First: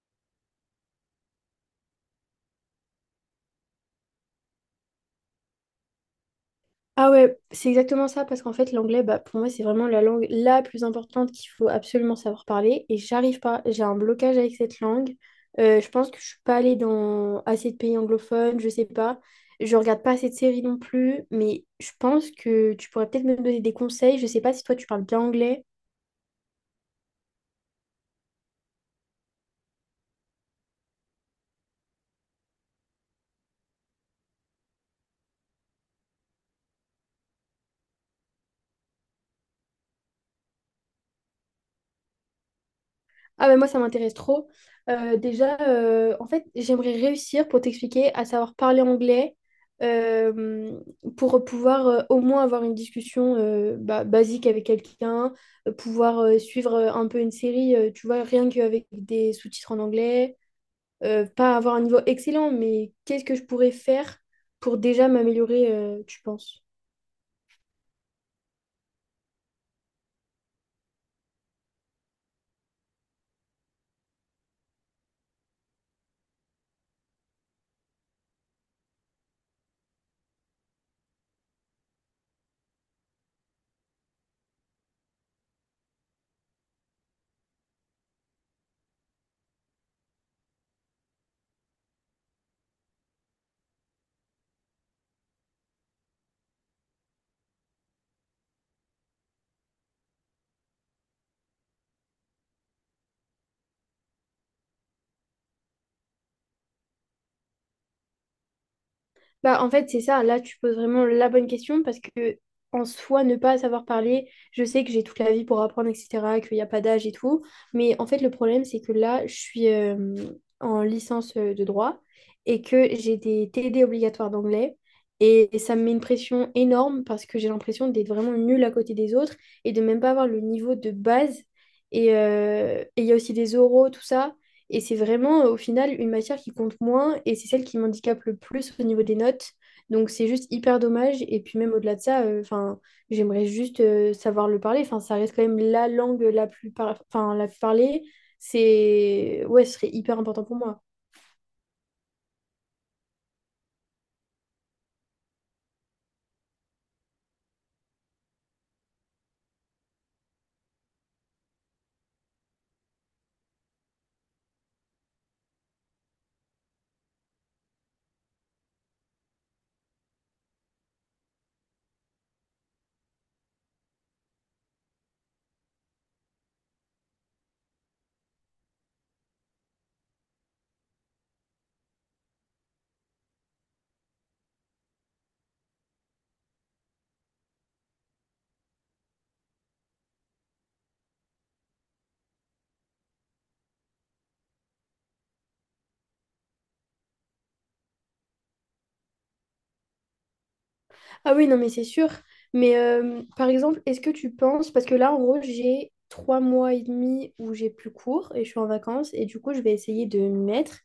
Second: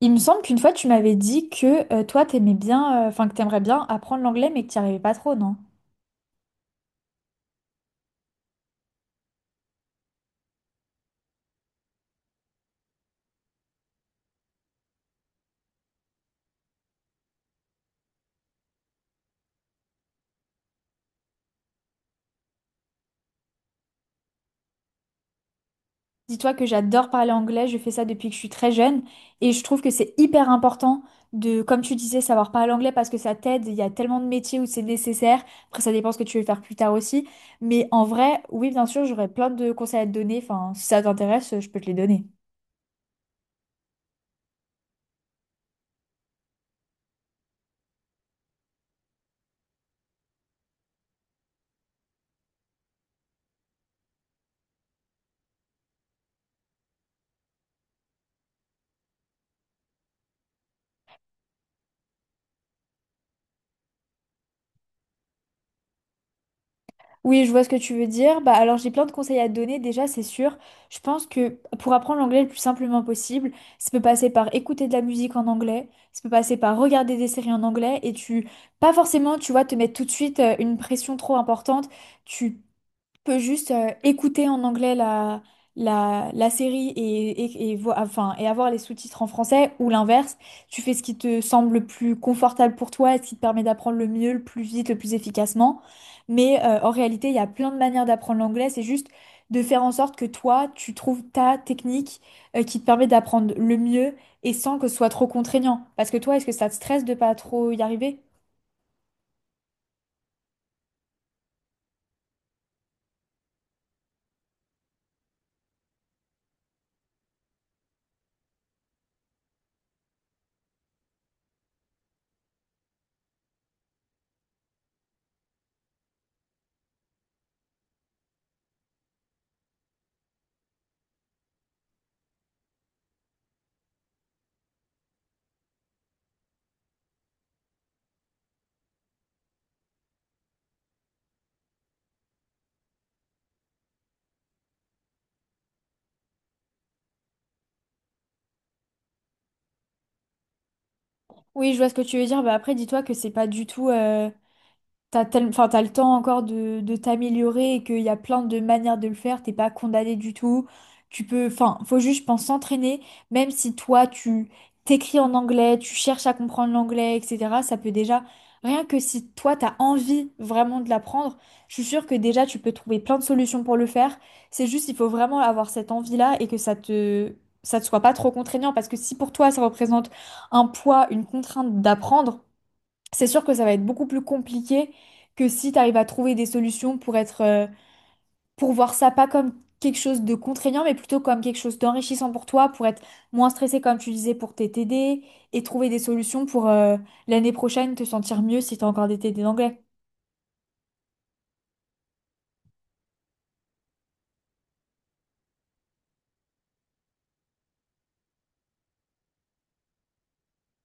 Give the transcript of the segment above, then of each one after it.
Il me semble qu'une fois tu m'avais dit que toi t'aimais bien, enfin que t'aimerais bien apprendre l'anglais mais que t'y arrivais pas trop, non? Ah ouais, c'est exactement ça, parce qu'en fait, l'anglais, bah, pour moi, c'est vraiment la langue la plus importante qu'il faut absolument savoir parler. Et j'arrive pas, j'ai un blocage avec cette langue. Je pense que je suis pas allée dans assez de pays anglophones, je sais pas. Je regarde pas assez de séries non plus, mais je pense que tu pourrais peut-être me donner des conseils. Je sais pas si toi, tu parles bien anglais. Dis-toi que j'adore parler anglais, je fais ça depuis que je suis très jeune et je trouve que c'est hyper important de, comme tu disais, savoir parler anglais parce que ça t'aide, il y a tellement de métiers où c'est nécessaire, après ça dépend ce que tu veux faire plus tard aussi, mais en vrai, oui bien sûr j'aurais plein de conseils à te donner, enfin si ça t'intéresse je peux te les donner. Ah ben moi, ça m'intéresse trop. En fait, j'aimerais réussir pour t'expliquer à savoir parler anglais euh, pour pouvoir au moins avoir une discussion bah, basique avec quelqu'un, pouvoir suivre un peu une série, tu vois, rien qu'avec des sous-titres en anglais, pas avoir un niveau excellent, mais qu'est-ce que je pourrais faire pour déjà m'améliorer, tu penses? Oui, je vois ce que tu veux dire. Bah, alors j'ai plein de conseils à te donner déjà, c'est sûr. Je pense que pour apprendre l'anglais le plus simplement possible, ça peut passer par écouter de la musique en anglais, ça peut passer par regarder des séries en anglais et tu, pas forcément, tu vois, te mettre tout de suite une pression trop importante. Tu peut juste écouter en anglais la série enfin, et avoir les sous-titres en français ou l'inverse. Tu fais ce qui te semble le plus confortable pour toi et ce qui te permet d'apprendre le mieux, le plus vite, le plus efficacement. En réalité, il y a plein de manières d'apprendre l'anglais. C'est juste de faire en sorte que toi, tu trouves ta technique qui te permet d'apprendre le mieux et sans que ce soit trop contraignant. Parce que toi, est-ce que ça te stresse de pas trop y arriver? Bah, en fait, c'est ça. Là, tu poses vraiment la bonne question parce que, en soi, ne pas savoir parler, je sais que j'ai toute la vie pour apprendre, etc., qu'il n'y a pas d'âge et tout. Mais en fait, le problème, c'est que là, je suis en licence de droit et que j'ai des TD obligatoires d'anglais. Et ça me met une pression énorme parce que j'ai l'impression d'être vraiment nulle à côté des autres et de même pas avoir le niveau de base. Et il y a aussi des oraux, tout ça. Et c'est vraiment, au final, une matière qui compte moins et c'est celle qui m'handicape le plus au niveau des notes. Donc c'est juste hyper dommage. Et puis même au-delà de ça, enfin, j'aimerais juste savoir le parler. Enfin, ça reste quand même la langue la plus, enfin, la plus parlée. C'est... Ouais, ce serait hyper important pour moi. Oui, je vois ce que tu veux dire. Bah après, dis-toi que c'est pas du tout. Enfin, t'as le temps encore de t'améliorer et qu'il y a plein de manières de le faire, t'es pas condamné du tout. Tu peux, enfin, faut juste, je pense, s'entraîner, même si toi, tu t'écris en anglais, tu cherches à comprendre l'anglais, etc. Ça peut déjà, rien que si toi, t'as envie vraiment de l'apprendre, je suis sûre que déjà, tu peux trouver plein de solutions pour le faire. C'est juste, il faut vraiment avoir cette envie-là et que ça te soit pas trop contraignant parce que si pour toi, ça représente un poids, une contrainte d'apprendre, c'est sûr que ça va être beaucoup plus compliqué que si tu arrives à trouver des solutions pour être, pour voir ça pas comme quelque chose de contraignant, mais plutôt comme quelque chose d'enrichissant pour toi, pour être moins stressé, comme tu disais, pour t'aider TD, et trouver des solutions pour l'année prochaine te sentir mieux si tu as encore des TD d'anglais. Ah oui, non, mais c'est sûr. Mais par exemple, est-ce que tu penses, parce que là, en gros, j'ai trois mois et demi où j'ai plus cours et je suis en vacances, et du coup, je vais essayer de m'y mettre.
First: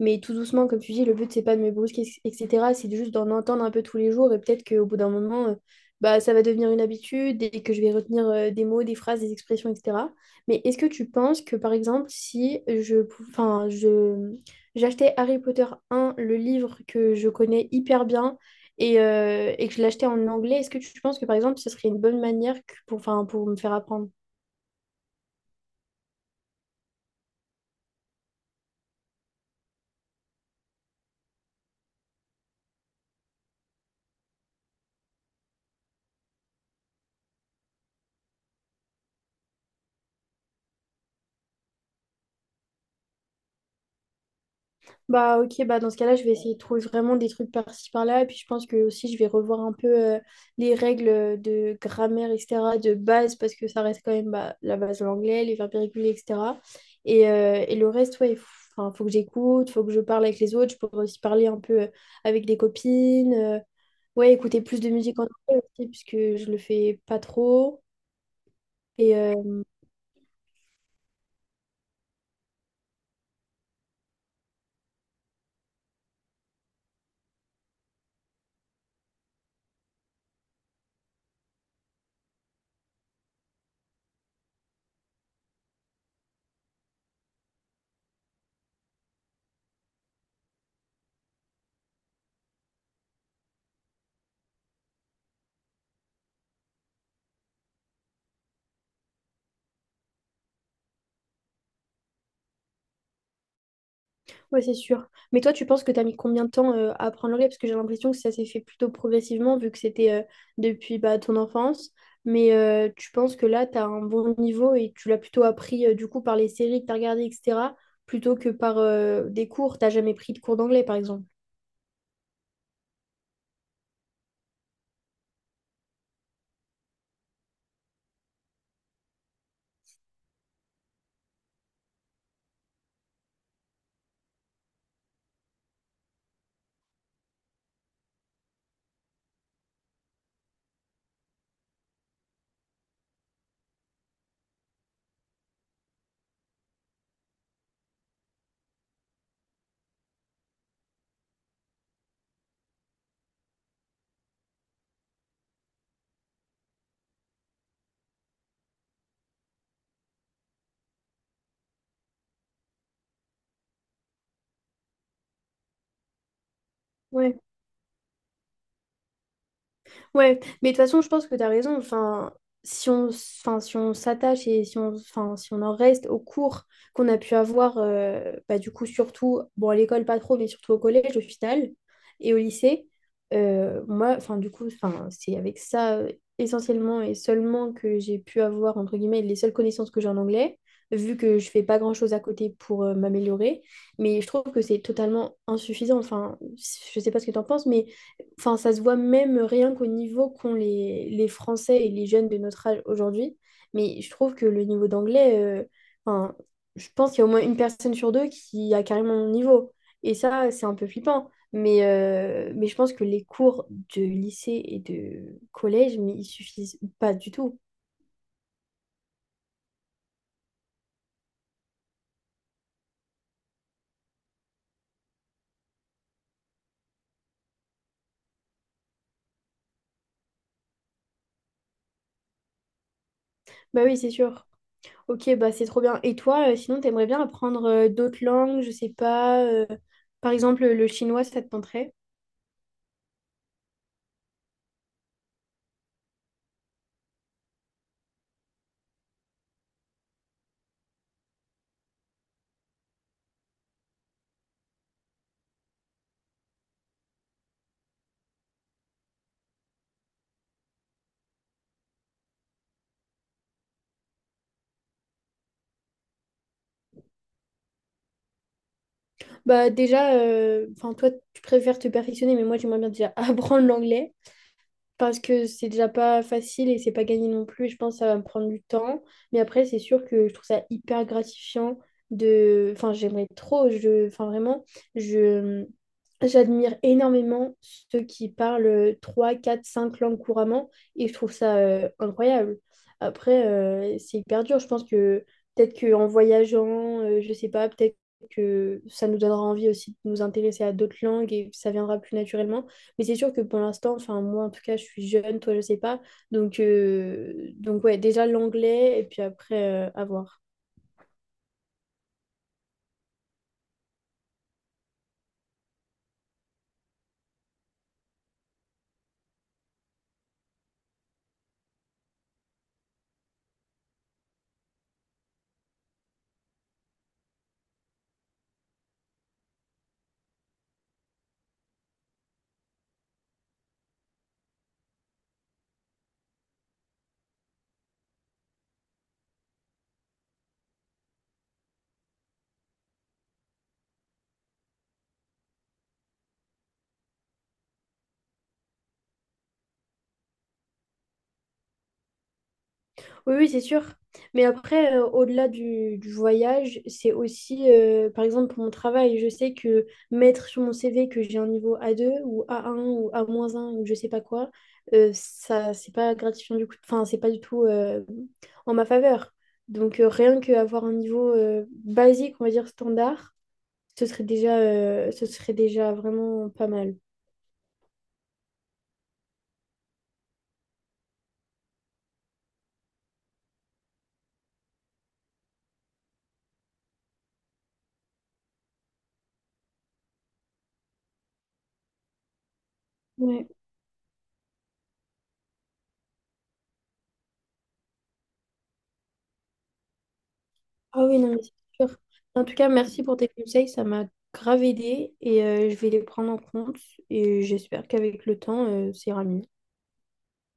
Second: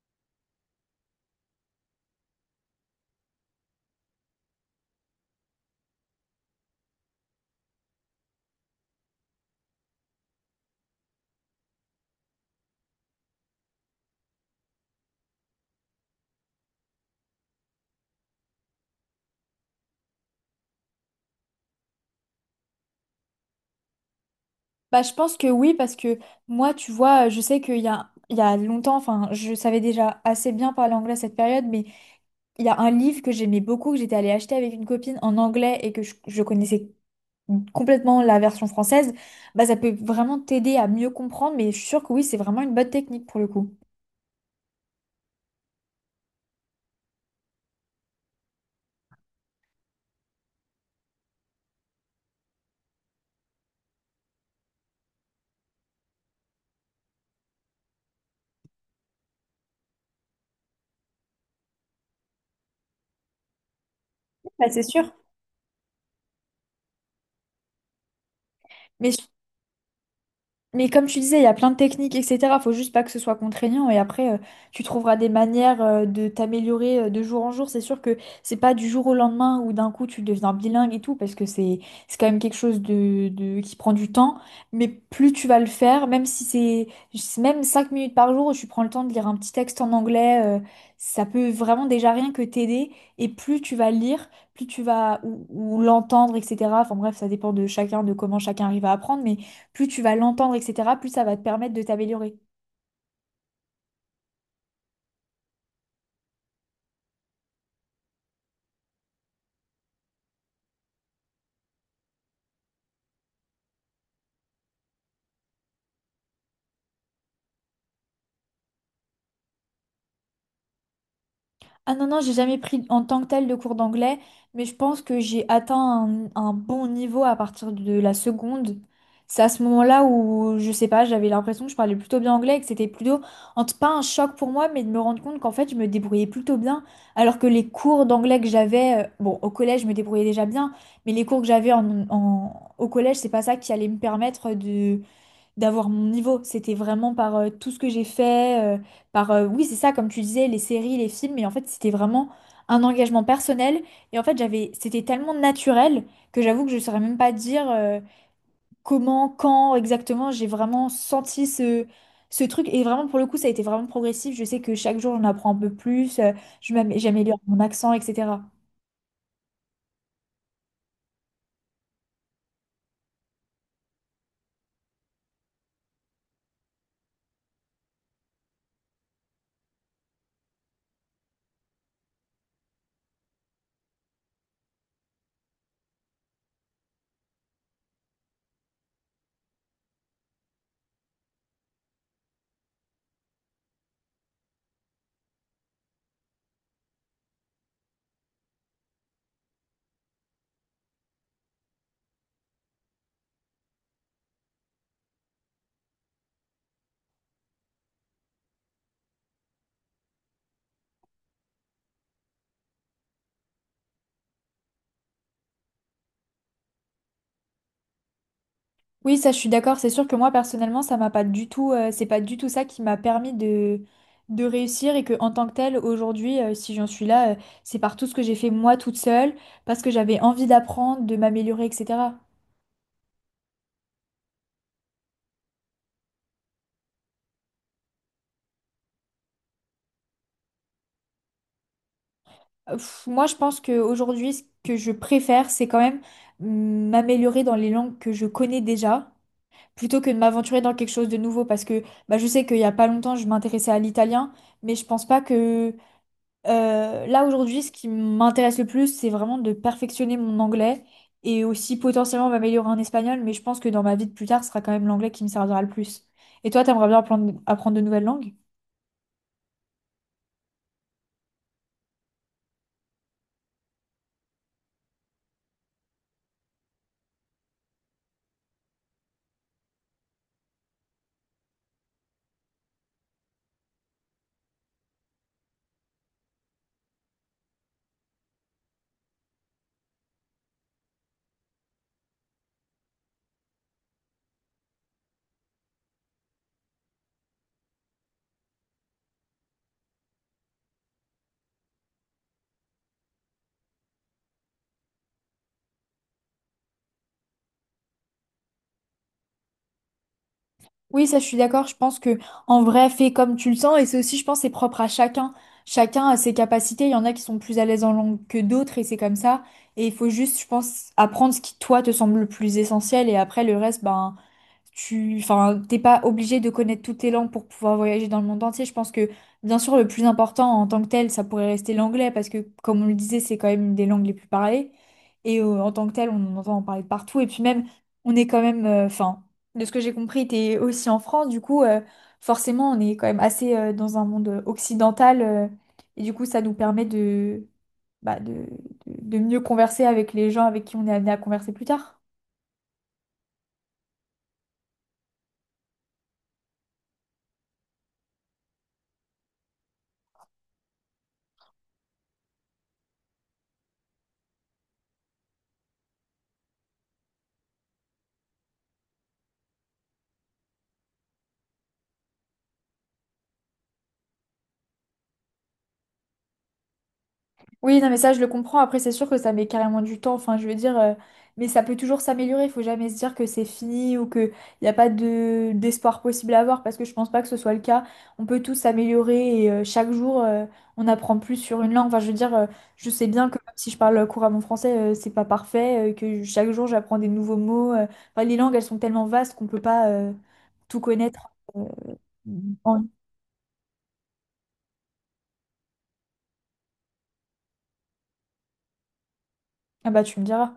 Mais tout doucement, comme tu dis, le but, c'est pas de me brusquer, etc. C'est juste d'en entendre un peu tous les jours, et peut-être qu'au bout d'un moment, bah, ça va devenir une habitude et que je vais retenir des mots, des phrases, des expressions, etc. Mais est-ce que tu penses que, par exemple, si je, pou- enfin, je, j'achetais Harry Potter un le livre que je connais hyper bien, et que je l'achetais en anglais, est-ce que tu penses que par exemple, ce serait une bonne manière pour, enfin, pour me faire apprendre? Bah, je pense que oui, parce que moi, tu vois, je sais il y a longtemps, enfin, je savais déjà assez bien parler anglais à cette période, mais il y a un livre que j'aimais beaucoup, que j'étais allée acheter avec une copine en anglais et que je connaissais complètement la version française, bah, ça peut vraiment t'aider à mieux comprendre, mais je suis sûre que oui, c'est vraiment une bonne technique pour le coup. Bah ok, bah dans ce cas-là, je vais essayer de trouver vraiment des trucs par-ci par-là. Et puis je pense que aussi, je vais revoir un peu les règles de grammaire, etc., de base, parce que ça reste quand même bah, la base de l'anglais, les verbes irréguliers, etc. Et le reste, ouais, il faut, enfin, faut que j'écoute, faut que je parle avec les autres. Je pourrais aussi parler un peu avec des copines. Ouais, écouter Bah, plus c'est de sûr. musique en anglais aussi, puisque je le fais pas trop. Et, Mais euh, Mais comme tu disais, il y a plein de techniques, etc. Faut juste pas que ce soit contraignant et après, tu trouveras des manières de t'améliorer de jour en jour. C'est sûr que c'est pas du jour au lendemain où d'un coup tu deviens bilingue et tout, parce que c'est quand même quelque chose qui prend du temps. Mais plus tu vas le faire, même si c'est même 5 minutes par jour où tu prends le temps de lire un petit texte en anglais, ça peut vraiment déjà rien que t'aider. Et plus tu vas lire, plus tu vas ou l'entendre, etc. Enfin bref, ça dépend de chacun, de comment chacun arrive à apprendre. Mais plus tu vas l'entendre, etc., plus ça va te permettre de t'améliorer. Ouais, c'est sûr. Mais toi, tu penses que tu as mis combien de temps à apprendre l'anglais? Parce que j'ai l'impression que ça s'est fait plutôt progressivement, vu que c'était depuis bah, ton enfance. Mais tu penses que là, tu as un bon niveau et tu l'as plutôt appris du coup par les séries que tu as regardées, etc., plutôt que par des cours. T'as jamais pris de cours d'anglais, par exemple. Ah non, non, j'ai jamais pris en tant que tel de cours d'anglais, mais je pense que j'ai atteint un bon niveau à partir de la seconde. C'est à ce moment-là où, je sais pas, j'avais l'impression que je parlais plutôt bien anglais et que c'était plutôt, pas un choc pour moi, mais de me rendre compte qu'en fait, je me débrouillais plutôt bien. Alors que les cours d'anglais que j'avais, bon, au collège, je me débrouillais déjà bien, mais les cours que j'avais au collège, c'est pas ça qui allait me permettre de d'avoir mon niveau. C'était vraiment par tout ce que j'ai fait, par oui, c'est ça, comme tu disais, les séries, les films, mais en fait, c'était vraiment un engagement personnel. Et en fait, c'était tellement naturel que j'avoue que je ne saurais même pas dire comment, quand exactement j'ai vraiment senti Ce truc, et vraiment pour le coup, ça a été vraiment progressif. Je sais que chaque jour, j'en apprends un peu plus, Ouais. j'améliore mon accent, etc. Ouais, mais de toute façon, je pense que tu as raison. Enfin, si on, s- enfin, si on s'attache et si on, enfin, si on en reste aux cours qu'on a pu avoir, bah, du coup, surtout, bon, à l'école, pas trop, mais surtout au collège, au final, et au lycée, moi, enfin, du coup, enfin, c'est avec ça essentiellement et seulement que j'ai pu avoir, entre guillemets, les seules connaissances que j'ai en anglais, vu que je fais pas grand-chose à côté pour m'améliorer. Mais je trouve que c'est totalement insuffisant. Enfin, je sais pas ce que tu en penses, mais. Enfin, ça se voit même rien qu'au niveau qu'ont les Français et les jeunes de notre âge aujourd'hui. Mais je trouve que le niveau d'anglais, enfin, je pense qu'il y a au moins une personne sur deux qui a carrément mon niveau. Et ça, c'est un peu flippant. Mais je pense que les cours de lycée et de collège, mais ils suffisent pas du tout. Oui, ça, je suis d'accord. C'est sûr que moi, personnellement, ça m'a pas du tout, c'est pas du tout ça qui m'a permis de réussir et que, en tant que telle, aujourd'hui, si j'en suis là, c'est par tout ce que j'ai fait moi toute seule, parce que j'avais envie d'apprendre, de m'améliorer, etc. Bah oui, c'est sûr. Ok, bah c'est trop bien. Et toi, sinon, t'aimerais bien apprendre d'autres langues, je sais pas. Par exemple, le chinois, ça te tenterait? Moi, je pense qu'aujourd'hui, ce que je préfère, c'est quand même m'améliorer dans les langues que je connais déjà, plutôt que de m'aventurer dans quelque chose de nouveau, parce que bah, je sais qu'il y a pas longtemps, je m'intéressais à l'italien, mais je pense pas que là aujourd'hui, ce qui m'intéresse le plus, c'est vraiment de perfectionner mon anglais et aussi potentiellement m'améliorer en espagnol, mais je pense que dans ma vie de plus tard, ce sera quand même l'anglais qui me servira le plus. Et toi, t'aimerais bien apprendre de nouvelles langues? Bah déjà, enfin toi, tu préfères te perfectionner, mais moi, j'aimerais bien déjà apprendre l'anglais. Parce que c'est déjà pas facile et c'est pas gagné non plus. Je pense que ça va me prendre du temps. Mais après, c'est sûr que je trouve ça hyper gratifiant de. Enfin, j'aimerais trop. Je... Enfin, vraiment, je. J'admire énormément ceux qui parlent 3 4 5 langues couramment et je trouve ça incroyable. Après, c'est hyper dur. Je pense que peut-être qu'en voyageant, je sais pas, peut-être que ça nous donnera envie aussi de nous intéresser à d'autres langues et ça viendra plus naturellement. Mais c'est sûr que pour l'instant, enfin moi en tout cas, je suis jeune, toi je sais pas. Donc ouais, déjà l'anglais et puis après, à voir. Oui, ça, je suis d'accord. Je pense que en vrai, fais comme tu le sens, et c'est aussi, je pense, c'est propre à chacun. Chacun a ses capacités. Il y en a qui sont plus à l'aise en langue que d'autres, et c'est comme ça. Et il faut juste, je pense, apprendre ce qui toi te semble le plus essentiel, et après le reste, ben tu, enfin, t'es pas obligé de connaître toutes les langues pour pouvoir voyager dans le monde entier. Je pense que, bien sûr, le plus important en tant que tel, ça pourrait rester l'anglais, parce que, comme on le disait, c'est quand même une des langues les plus parlées. Et en tant que tel, on en entend en parler de partout. Et puis même, on est quand même, enfin, de ce que j'ai compris, t'es aussi en France, du coup, forcément, on est quand même assez dans un monde occidental. Et du coup, ça nous permet bah, de, de mieux converser avec les gens avec qui on est amené à converser plus tard. Oui, oui, c'est sûr. Mais après, au-delà du voyage, c'est aussi, par exemple, pour mon travail, je sais que mettre sur mon CV que j'ai un niveau A2 ou A1 ou A-1 ou je sais pas quoi, ça, c'est pas gratifiant du coup. Enfin, c'est pas du tout en ma faveur. Donc, rien qu'avoir un niveau basique, on va dire standard, ce serait déjà vraiment pas mal. Oui, non, mais ça, je le comprends. Après, c'est sûr que ça met carrément du temps. Enfin, je veux dire, mais ça peut toujours s'améliorer. Il faut jamais se dire que c'est fini ou qu'il n'y a pas de d'espoir possible à avoir parce que je pense pas que ce soit le cas. On peut tous s'améliorer et chaque jour, on apprend plus sur une langue. Enfin, je veux dire, je sais bien que Ouais. même si je parle couramment français, c'est pas parfait, que chaque jour, j'apprends des nouveaux mots. Enfin, les langues, elles sont tellement vastes qu'on peut pas tout Ah oui, connaître. non, mais euh, c'est sûr. En tout cas, en- merci pour tes conseils, ça m'a grave aidé et je vais les prendre en compte et j'espère qu'avec le temps, ça ira mieux. Ah bah, tu me diras.